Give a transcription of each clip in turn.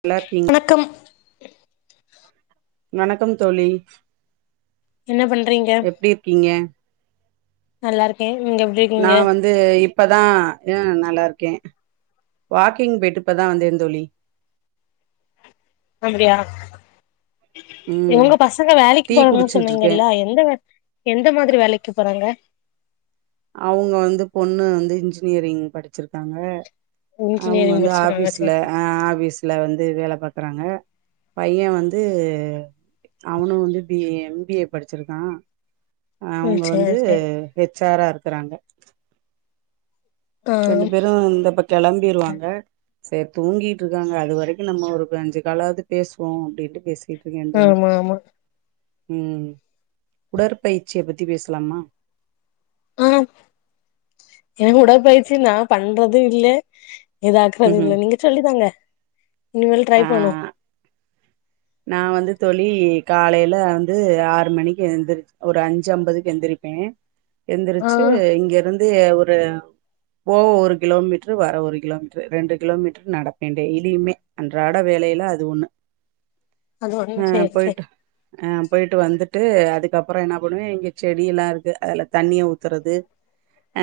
நல்லாருக்கீங் வணக்கம் வணக்கம் தோழி என்ன பண்றீங்க எப்டி இருக்கீங்க நல்லாருக்கே நீங்க நா இருக்கீங்க வந் து இப்பதா ம் நல்லார்க்கே வாக்கிங் போய்ட்டு இப்பதா வந்தந் தோழி அப்டியா ம் எங்க பசங்க வேலைக்கு டீ போறாங்கன் குடிச்சிட்டு இருக்கே சொன்னீங்கல்ல எந்த வேல எந்த மாதிரி வேலைக்கு போறாங்க அவுங்க வந்து பொண்ணு வந்து இன்ஜினியரிங் படிச்சிருக்காங்க அவுங்க இன்ஜினியரிங் வந்து முடிச்சிருக்காங்க ஆஃபீஸ்ல சேரி ஆ ஆஃபீஸ் ல வந்து வேல பாக்கறாங்க பைய வந்து அவனு வந்து B A M B A படிச்சிருக்கா ம் அவுங்க வந்து சேரி சேரி ஹெச் ஆரா இருக்கறாங்க ஆ ரெண்டு பேரு இந்த இப்ப கெளம்பிருவாங்க சேர் தூங்கிட்ருக்காங்க அது வரைக்கு நம்ம ஒரு அஞ்சி காலாவது பேசுவோ அப்டின்ட்டு பேசு பேய்ட்டுருக்கே தோழி ஆமா ஆமா ம் உடற்பயிற்சிய பத்தி பேசலாமா ஆ ஏங்க உடற்பயிற்ச்சி நா பண்றது இல்ல எதாக்குறது ம் இல்ல நீங்க சொல்லி தாங்க இனிமேல் ட்ரை ஆ பண்ணுவோ நா வந்து தோழி காலைல வந்து ஆறு மணிக்கு எந்திரிச் ஒரு அஞ்சு ஐம்பதுக்கு எந்திரிப்பே ஆ எந்திரிச்சி இங்க இருந்து ஒரு போவ ஒரு கிலோமீட்டரு வர ஒரு கிலோமீட்டரு ரெண்டு கிலோமீட்டரு நடப்பே டெய்லியுமே அன்றாட வேலையில அது ஒண்ணு அது ஒண்ணு அ சேரி சேரி போய்ட்டு அ போயிட்டு வந்துட்டு அதுக்கப்புறோ என்ன பண்ணுவே இங்க செடி எல்லா இருக்கு அதுல தண்ணிய ஊத்துறது அ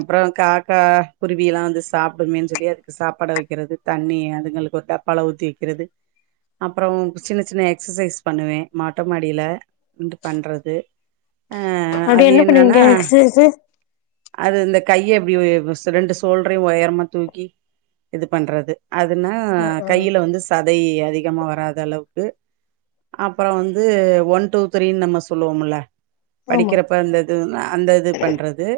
அப்றோ காக்கா குருவி எல்லா வந்து சாப்டுமேன் சொல்லி அதுக் சாப்பாடு வைக்கிறது தண்ணி அதுங்களுக்கு ஒரு டப்பால ஊத்தி வைக்கிறது அப்புறோ சின்ன சின்ன எக்ஸசைஸ் பண்ணுவே மொட்ட மாடில வந்து பண்றது அ அது என்னன்னா திஸ் இஸ் அது இந்த கையை இப்டி ரெண்டு சோல்ரையு ஒயரமா தூக்கி இது பண்றது அதுனா ஆ ஆ கையில வந்து சதை அதிகமா வராத அளவுக்கு அப்புறோ வந்து ஒன் டூ த்ரீன் நம்ம சொல்லுவோம்ல ஆமா படிக்கிற ப்ப இந்த இதுன்னா அந்த இது பண்றது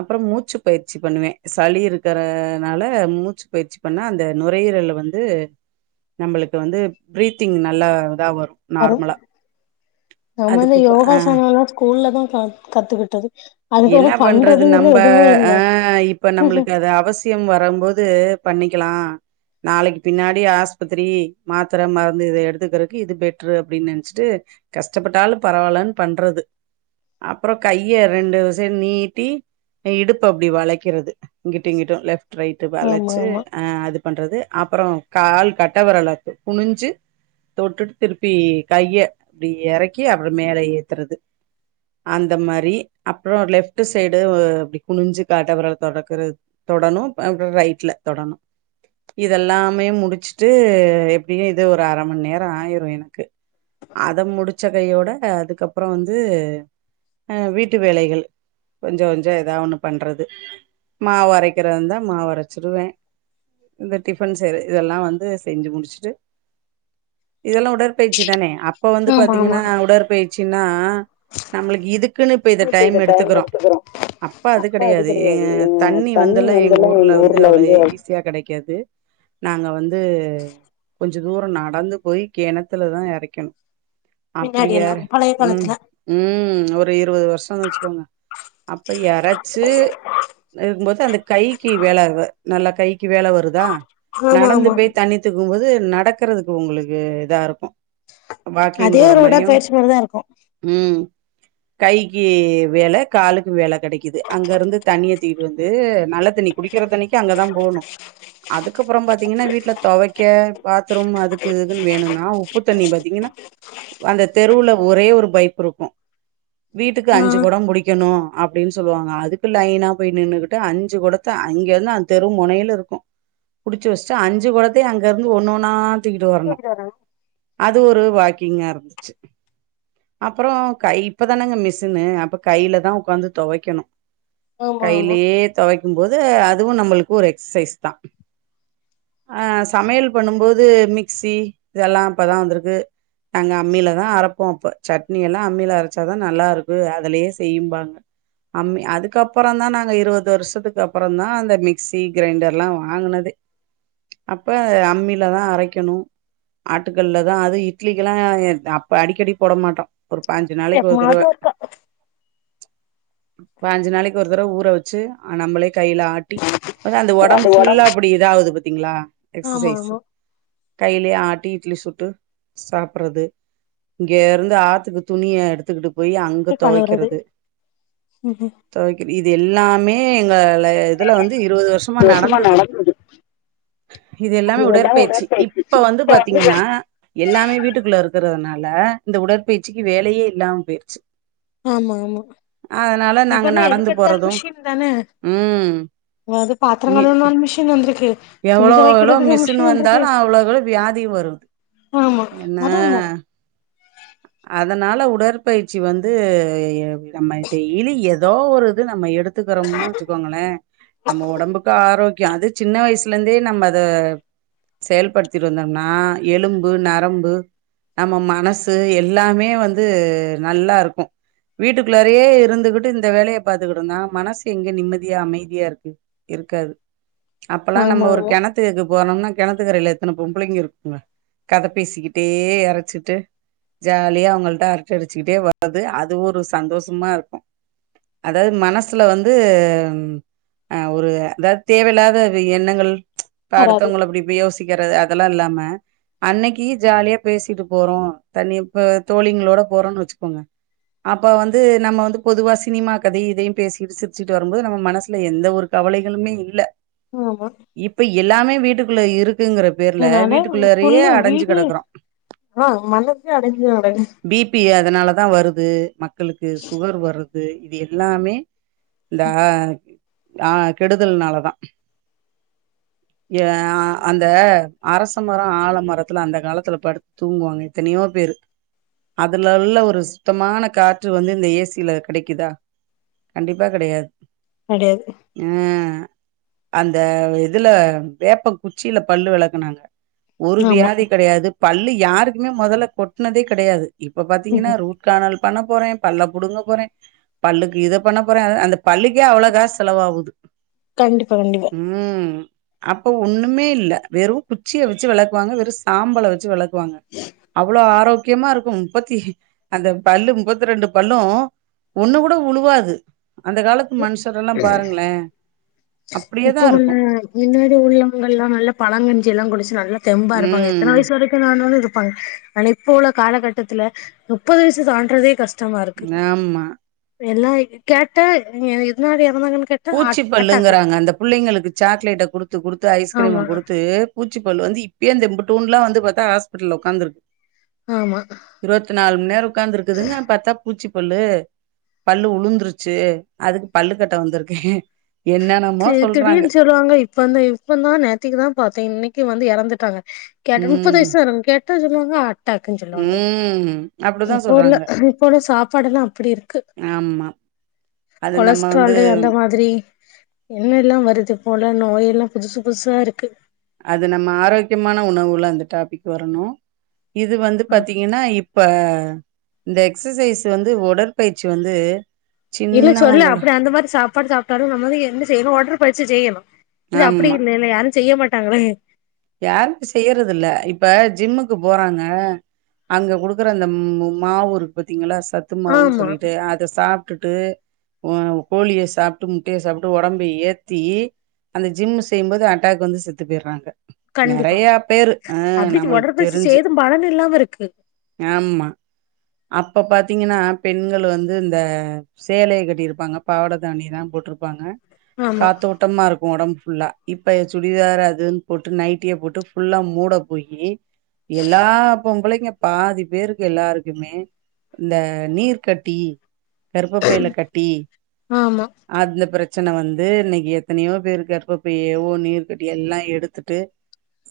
அப்புறோ மூச்சு பயிற்சி பண்ணுவே சளி இருக்கறனால மூச்சு பயிற்சி பண்ண அந்த நுரையீரல் வந் து நம்மளுக்கு வந்து ப்ரீத்திங் நல்லா இதா வரு வரு நம்மந்த அதுக்கு ஆ யோகாசன எல்லா ஸ்கூல்ல தா க கத்துக்கிட்டது அதுக்கப்றோ என்ன பண்றது பண்றதுன்னு நம்ப இல்ல எதுவுமே ஆ இல்ல இப்ப நம்பளுக்கு அது அவசிய தியம் வரும்போது பண்ணிக்கலா நாளைக்கு பின்னாடி ஆஸ்பத்திரி மாத்தர மருந்து இத எடுத்துக்கறக்கு இது பெட்ரு அப்டின்னு நெனைச்சிட்டு கஷ்டப்பட்டாலு பரவாயில்லன் பண்றது அப்புற கையை ரெண்டு ஜென் ஈட்டி இடுப்ப அப்டி வளைக்கிறது இங்கிட்டு இங்கிட்டு லெஃப்ட் ரைட்டு ஆமா வளைச்சு ஆமா அ அது பண்றது அப்பறம் கால் கட்ட வெரல குனிஞ்சி தொட்டுட் திருப்பி கைய அப்டி எறக்கி அப்ற மேல ஏத்துறது அந்த மாரி அப்ற லெஃப்ட் சைடு இப்டி குனிஞ்சு கட்ட வெரல் தொடக்குறது தொடணு ப்ற ரைட்ல தொடணு இதெல்லாமே முடிச்சுட்டு எப்டியு இது ஒரு அரமன்னேர ஆயிரும் எனக்கு அத முடிச்ச கையோட அதுக்கப்பற வந்து அ வீட்டு வேலைகள் கொஞ்ச கொஞ்ச எதா ஒண்ணு பண்றது மாவு அரைக்கிறதாந்தா மாவு அரைச்சிருவே இந்த டிஃபன் செய்ற இதெல்லா வந்து செஞ்சு முடிச்சுட்டு இதெல்லா உடர் பயிற்சி தானே அப்ப வந்து ஆமா ஆமா பாத்தீங்கனா உடற்பயிற்ச்சினா நம்மளுக்கு இதுக்குன்னு இப்ப இத டைம் எடுத் டைம் எடுத்துக்குறோ அப்ப அது கெடையாது தண்ணி வந்து எல்லா எங்க ஊர்ல வந்து அவ்ளோ ஈஸியா கெடைக்காது நாங்க வந்து கொஞ்ச தூரநடந்து போய் கெணத்துல தா எறைக்கணு மின்னாடி எல்லா அப்படியாரு பழைய ம் காலத்துல ம் ஒரு இருவது வருஷோ வச்சுக்கோங்க அப்ப எறச்சு இருக்கும்போது அந்த கைக்கு வேல நல்லா கைக்கு வேலை வருதா ஆமா நடந்து ஆமா போய் தண்ணி எத்துக்கும்போது நடக்கறதுக்கு உங்களுக்கு இதா இருக்கு வாக்கிங் அதே போற ஒரு மாரியு உடற்பயிற்சி மாரிதா இருக்கு ம் கைக்கி வேல காலுக்கு வேல கெடைக்குது அங்க இருந்து தண்ணிய தூக்கிட்டு வந்து நல்ல தண்ணி குடிக்கிற தண்ணிக்கு அங்கதா போணு அதுக்கப்பறம் பாத்தீங்கன்னா வீட்ல தொவைக்க பாத்ரூம் அதுக்கு இதுக்குன்னு வேணுனாவ் உப்புதண்ணி பாத்தீங்கன்னா அந்த தெருவுல ஒரே ஒரு பைபு இருக்கு வீட்டுக்கு ஆ அஞ்சு கொடம் புடிக் கணும் அப்டின்னு சொல்லுவாங்க அதுக்கு லைனா போய் நின்னுகிட்டு அஞ்சு கொடத்த அங்க இருந்து அந்த தெரு மொனையில இருக்கு புடிச்சு வச்சுட்டு அஞ்சு கொடத்தையு அங்க இருந்து ஒண்ணு ஒன்னா தூக்கிட்டு வரணு அது ஒரு வாக்கிங்கா இருந்துச்சு அப்பற கை இப்பதானங்க மிஸ்ஸுனு அப்ப கைல தா உக்காந்து தொவைக்கணு ஆமா ஆமா கையிலயே தொவைக்கும் போது அதுவு நம்மளுக்கு ஒரு எக்ஸசைஸ் தா அ சமையல் பண்ணும்போது மிக்சி இதெல்லா இப்பதா வந்திருக்கு நாங்க அம்மில தா அரப்போ அப்ப சட்னி எல்லா அம்மில அரச்சாதா நல்லா இருக்கு அதுலயே செய்யிம்பாங்க அம்மி அதுக்கப்பறோ தா நாங்க இருவது வருஷத்துக்கு அப்பறோ தா அந்த மிக்சி கிரைண்டர்லா வாங்குனது உஹ [unintelligible] அப்ப அம்மிலதா அரைக்கணு ஆட்டுகள்லதா அது இட்லிக்கெல்லா அ அப்ப அடிக்கடி போட மாட்டோ ஒரு பானஞ்சு நாளைக்கி ஒரு தடவ எப்பமாது ஒருக்கா பானஞ்சு நாளைக்கி ஒரு தடவ ஊற வச்சு நம்மளே கைல ஆட்டி அதா அந்த ஒடம்பு ஃபுல்லா இப்டி இதாகுது பாத்தீங்ளா ஆமா எக்சசைசு ஆமா கையிலே ஆட்டி இட்லி சுட்டு சாப்புறது இங்கயிருந்து ஆத்துக்கு துணிய எடுத்துக்கிட்டு போய் அங்க கழுவுறது தொவைக்கிறது பத்து தொவைக் இது எல்லாமே எங்க ல இதுல வந்து இருவது வருஷமா நடந்தது இது எல்லாமே உடற்பயிற்சி இப்ப வந்து பாத்தீங்கன்னா எல்லாமே வீட்டுக்குள்ள இருக்கறதுனால இந்த உடற்பயிற்சிக்கு வேலையே இல்லாம போய்ருச்சி ஆமா ஆமா நாங்க இப்பதா நடந்து எதுக்கெடுத்தாலு போறதும் மிஷின் தான ம் அது பாத்ரோ மி கழுவுனாலு மிஷின் வந்திருக்கு துணி எவ்வளோ எவ்வளோ துவைக்கிறதுக்கு மிஷின் வந்திருக்கு வந்தாலும் அவ்வளோகளோ வியாதி வரு ஆமா அது உண்மதா அதனால உடற்பயிற்சி வந் து நம்ம டெய்லி ஏதோ ஒரு இது நம்ம எடுத்து கத்துக்கறம்னு வச்சுக்கோங்களே நம்ம ஒடம்புக்கு ஆரோக்கியோ அது சின்ன வயசுல இந்தே நம்ம அத செயல்படுத்திட்டு வந்தோம்னா எலும்பு நரம்பு நம்ம மனசு எல்லாமே வந்து நல்லா இருக் வீட்டுக்குள்ளாரையே இருந்துகிட்டு இந்த வேலைய பாத்துக்கிட்ருந்தா மனசு எங்க நிம்மதியா அமைதியா இருக்கு இருக்காது அப்பல்லா ஆமா நம்ம ஒரு ஆமா கெண த்துக்கு போனோம்னா கெணத்துக்கரையில எத்தன பொம்பள்ளைங்க இருக்குங்க கத பேசிக்கிட்டே எரச்சிட்டு ஜாலியா அவங்கள்ட்ட அரட்ட அடிச்சுக்கிட்டே வரது அது ஒரு சந்தோஷமா இருக்கு அதாவது மனசுல வந்து அ ஒரு அதாது தேவயில்லாத எண்ணங்கள் இப்ப வராது அடுத்தவங்க அப்டி யோசிக்கிறது அதெல்லா இல்லாம அன்னைக்கி ஜாலியா பேசிட்டு போறோ தனிப் இப்ப தோழிங்களோட போறோன் வச்சுக்கோங்க அப்ப வந்து நம்ம வந்து பொதுவா சினிமா கதை இதையு பேசிகிட்டு சிரிச்சிகிட்டு வரும்போது நம்ம மனசுல எந்த ஒரு கவலைகளுமே இல்ல ஆமா இப்ப எல்லாமே வீட்டுக்குள்ள இருக்குங்கற என்னால ஃபுல்லு வீடே ஆ மலச்சே அடைஞ்ச அடையு பிபி அதனாலதா வருது மக்களுக்கு சுகர் வரது இது எல்லாமே இந்த ஆ கெடுதல்னால தா [unintelligible] ஏ அந்த அரச மரோ ஆலமரத்துல அந்த காலத்துல படுத் தூங்குவாங்க எத்தனையோ பேரு அதுலல்ல ஒரு சுத்தமான காற்று வந்து இந்த ஏ சி யில கெடைக்குதா கண்டிப்பா கெடையாது கெடையாது அ அந்த இதுல வேப்பங் குச்சில பல்லு வெளக்குனாங்க ஒரு ஆமா வியாதி கெடயாது பல்லு யாருக்குமே மொதல்ல கொட்னதே கெடயாது இப்ப ம் பாத்தீங்கன்னா ரூ ட் காணல் பண்ண போறே பல்ல புடுங்க போறே பல்லுக்கு இத பண்ண போறே அ அந்த பல்லுக்கே அவ்ளோ காசு செலவாவுது கண்டிப்பா கண்டிப்பா ம் அப்போ ஒண்ணுமே இல்ல வெறு குச்சிய வச்சு வெளக்குவாங்க வெறு சாம்பல வச்சு வெள க்குவாங்க அவ்ளோ ஆரோக்கியமாருக்கு முப்பத்தி அந்த பல்லு முப்பத்தி ரெண்டு பல்லு ஒண்ணு கூட வுழுவாது அந்த காலத்து மனுஷர்ல்லா பாருங்ளே இப்பவுள்ள இன்னாடி உள்ளங்கள்ல்லா நல்லா பழங்கஞ்சில்லா குடிச்சு நல்லா தெம்பாருப்பாங்க எத்தன ம் வய்சு வ ரை ஆனாலு இருப்பாங்க ஆனா இப்போ உள்ள காலகட்டத்துல முப்பது வயசு தான்றதே கஷ் டமாருக்கு ஆமா எல்லா கேட்டா எதுனால எறந்தாங்கன் கே பூச்சி பல்லுங்குராங்க அந்த புள்ளைங்களுக்கு சாக்லேட்ட குடுத்து குடுத்து ஐஸ்கிரீம ஆமா குடுத் து பூச்சிப்பல்லு வந்து இப்பயே இந்த இம்புட்டூன்லா வந்து பாத்தா ஆஸ்பிட்டல்ல ஒக்காந்துருக்கு ஆமா இருவத்து நால் மண் நேரோ உக்காந்துருக்குதுங்க பாத்தா பூச்சிப்பல்லு பல்லு உளுந்துருச்சு அதுக்கு பல்லு கட்ட வந்துருக்கே தே திடீர்ன் சொ ல்வாங்க இப்பந்தா இப்பநாதா நேத்திக்கு தா பாத்தே இன்னக்கி வந்து எறந்துட்டாங்க கேட்டா முப்பது ம் வயசு தாருக்கு கேட்டா சொல்லுவாங்க அட்டாக்குன் சொல்லுவாங்க ம் அப்டிதா இப்போ உள்ள சொல்றாங்க இப்போ உள்ள சாப்பாடுல்லா அப்டி இருக்கு ஆமா அது நம்ம வந்து கொலஸ்ட்டாலு அந்த மாதிரி என்னெல்லா வருது போல நோய் எல்லா புதுசு புதுசாருக்கு அது நம்ம ஆரோக்கியமான உணவுல அந்த டாபிக் வரணு இது வந்து ம் பாத்தீங்கன்னா இ ப்ப இந்த எக்ஸசைஸ் வந்து ஒடற்பயிற்சி வந்து இல்ல சொல்லு சின்னவங்கள் அப்டி அந்த மாரி சாப்பாடு சாப்டாலு நம்ம வந்து என்ன செய்யணு ஒடற்பயிற்சி செய்யணு இல்ல ஆமா அப்டியில்லல்ல யாரு செய்ய மாட்டாங்கள யாரு இப்ப செய்யறது இல்ல இப்ப ஜிம்முக்கு போறாங்க அங்க குடுக்குற அந்த ம்மா மாவுருக்கு பாத்தீங்ளா சத்து மாவுன் ஆமா சொல்லிட்டு அத சாப்டுட்டு உ கோழிய சாப்ட்டு முட்டய சாப்ட்டு ஒடம்ப ஏத்தி அந்த ஜிம்மு செய்யு போது அட்டாக் வந்து செத்து போய்றாங்க கண்டிப்பா நறையா பேரு ஆ அப்டி நம்மளுக்கு ஒடற்பயிற்சி தெரிஞ்சு செய்தும் பலன் இல்லாம இருக்கு ஆமா அப்ப பாத்தீங்கன்னா பெண்கள் வந்து இந்த சேலய கட்டியிருப்பாங்க பாவட தாவ்ணி தா போட்ருப்பாங்க ஆமா காத்தோட் டமாருக்கு ஒடம்பு ஃபுல்லா இப்ப சுடிதாரு அதுன் இதுன் போட்டு நைட்டிய போட்டு ஃபுல்லா மூட போயி எல்லா பொம்பளைங்க பாதி பேருக்கு எல்லாரு க்குமே இந்த நீர் கட்டி கர்பப்பைல கட்டி ஆமா அதுல பிரச்சன வந்து இன்னக்கி எத்தனையோ பேரு கருபப்பையோ நீர்கட்டி எல்லா எடுத்துட்டு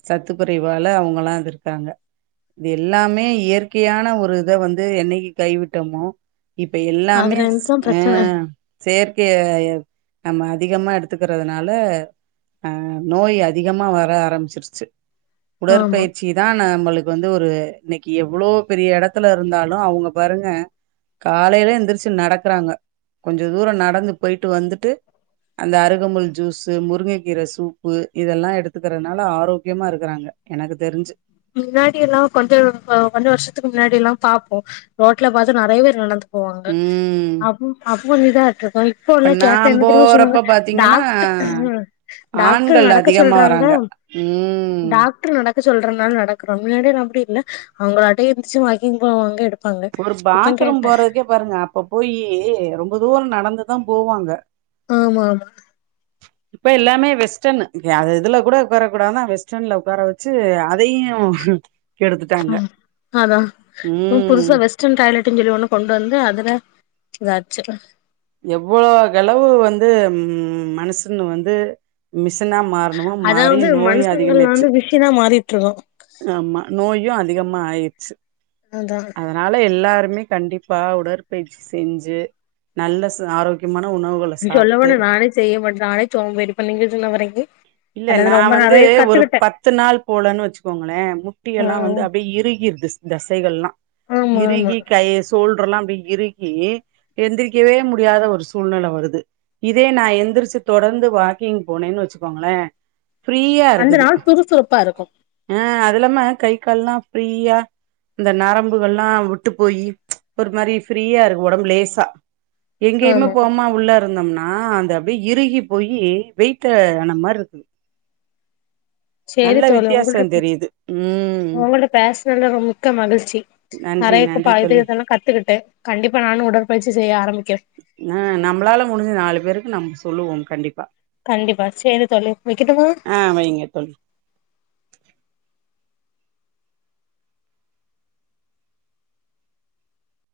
சத்துக்குறைவால அவுங்கல்லா அது இருக்காங்க இது எல்லாமே இயற்கையான ஒரு இத வந்து என்னக்கக கைவிட்டோமோ இப்ப எல்லாமே அதுல இருந்துதா ஆ பிரச்சன செயற்கைய நம்ம அதிகமா எடுத்துக்கறதுனால ஆ நோய் அதிகமா வர ஆரம்பிச்சிருச்சு ஆமா உடற்பயிற்சி தா நம்மளுக்கு வந்து ஒரு இன்னக்கி எவ்ளோ பெரிய எட த்துல இருந்தாலு அவுங்க பாருங்க காலைல எந்திரிச்சு நடக்கறாங்க கொஞ்ச தூரோ நடந்து போயிட்டு வந்துட்டு அந்த அருகம்புல் ஜூஸு முருங்கைகீர சூப்பு இதெல்லா எடுத்துக்கறனால ஆரோக்கியமா இருக்கறாங்க எனக்கு தெரிஞ்சு மின்னாடியெல்லா கொஞ்சோ கொஞ்சோ வருஷத்துக்கு முன்னாடியெல்லா பாப்போ ரோட்ல பாத்து நெறைய பேர் நடந்து போவாங்க ம் அப்பு அப்பு கொஞ்சோ இதாட்டு இருக்கு இப்ப ப்பெல்லா நா கேட்டா என்ன தெரிமா போறப்ப சொல்லுவாங்க பாத்தீங்கன்னா டாக்டர் டாக்டர் ஆண்கள் நடக்க அதிகமா சொல்றாங்க வராங்க ம் டாக்டரு நட க்க சொல்றனால நடக்கறோ முன்னாடியெல்லா அப்டி இல்ல அவங்களாட்டோ எஞ்ச்சு வாக்கிங் போவாங்க எடுப்பாங்க ஒரு இப்ப பாத்ரூம் கேட்டே போறதுக்கே பாருங்க அப்ப போயி ரொம்ப தூரோ நடந்துதா போவாங்க ஆமாமா இப்ப ஏல்லாமே வெஸ்டர்னு அ இதுல கூட உக்கார கூடாதுன்னு வெஸ்டர்ன்ல உக்கார வெச்சு அதையு கெடுத்துட்டாங்க அ அதா இப்ப ம் புதுசா வெ ஸ்டர்ன் டாய்லெட்டுனு சொல்லி ஒண்ணு கொண்டு வந்து அதுல இதாச்சு எவ்ளோ கெளவு வந்து ம் மனுசுன வந்து மிசி மாறணுமோ மாறி நோய் அதிகமாய்ச்சு னா மாறிட்டுட்ருக்கோ ஆமா நோயு அதிகமா ஆயிச்சு அதா அதனால எல்லாருமே கண்டிப்பா உடற்பயிற்சி செஞ்சு நல்ல ச ஆரோ க்கியமான உணவுகள் சொல்லபோனா நானே செய்யமாட்ட நானே சோம்பேறி இப்ப நீங்க சொன்ன வரைக்கு இல்ல நா அதுலந்து ரொம்ப வந்து நெறைய ஒரு கத்துக்கிட்டே பத்து நாள் போளன்னு வெச்சுக்கோங்ளே முட்டி ஆ யெல்லா வந்து அப்டியே இறுகிருது தசைகள்ல்லா ஆமா ஆமா இறுகி கய சோல்டர்றெல்லா அப்டியே இறுகி எந்திரிக்கவே முடியாத ஒரு சூழ்நில வருது இதே நா எந்திரிச்சு தொடர்ந்து வாக்கிங் போனேன்னு வெச்சுக்கோங்ளே ஃப்ரீயா அந்த இருக்குது நாள் சுறுசுறுப்பா இருக்கு அ அது இல்லாம கை கால்ல்லா ஃப்ரீயா இந்த நரம்புக எல்லா விட்டு போயி ஒரு மாரி ஃப்ரீயா இரு ஒடம்பு லேசா எங்கேயுமே ஆமா போமா உள்ள இருந்தம்னா அந்த அப்டியே இறுகி போயி வெயிட் டான மாருக்கு சேரி தோழி வித்தியாசோ உங்கள்ட்ட தெரியுது ம் உங்கள்ட்ட பேசனதுல ரொ மிக்க மகிழ்ச்சி நன்றி நெறையக்க நன்றி இப்ப இது தோழி இதெல்லா கத்துக்கிட்டு கண்டிப்பா நானு உடற்பயிற்சி செய்ய ஆரம்பிக்கிற ம் நம்மளால முடிஞ்சுது நாலு பேருக்கு நம்ம சொல்லுவோ கண்டிப்பா கண்டிப்பா சேரி தோழி வெக்கிட்டுமா ஆ வைங்க தோழி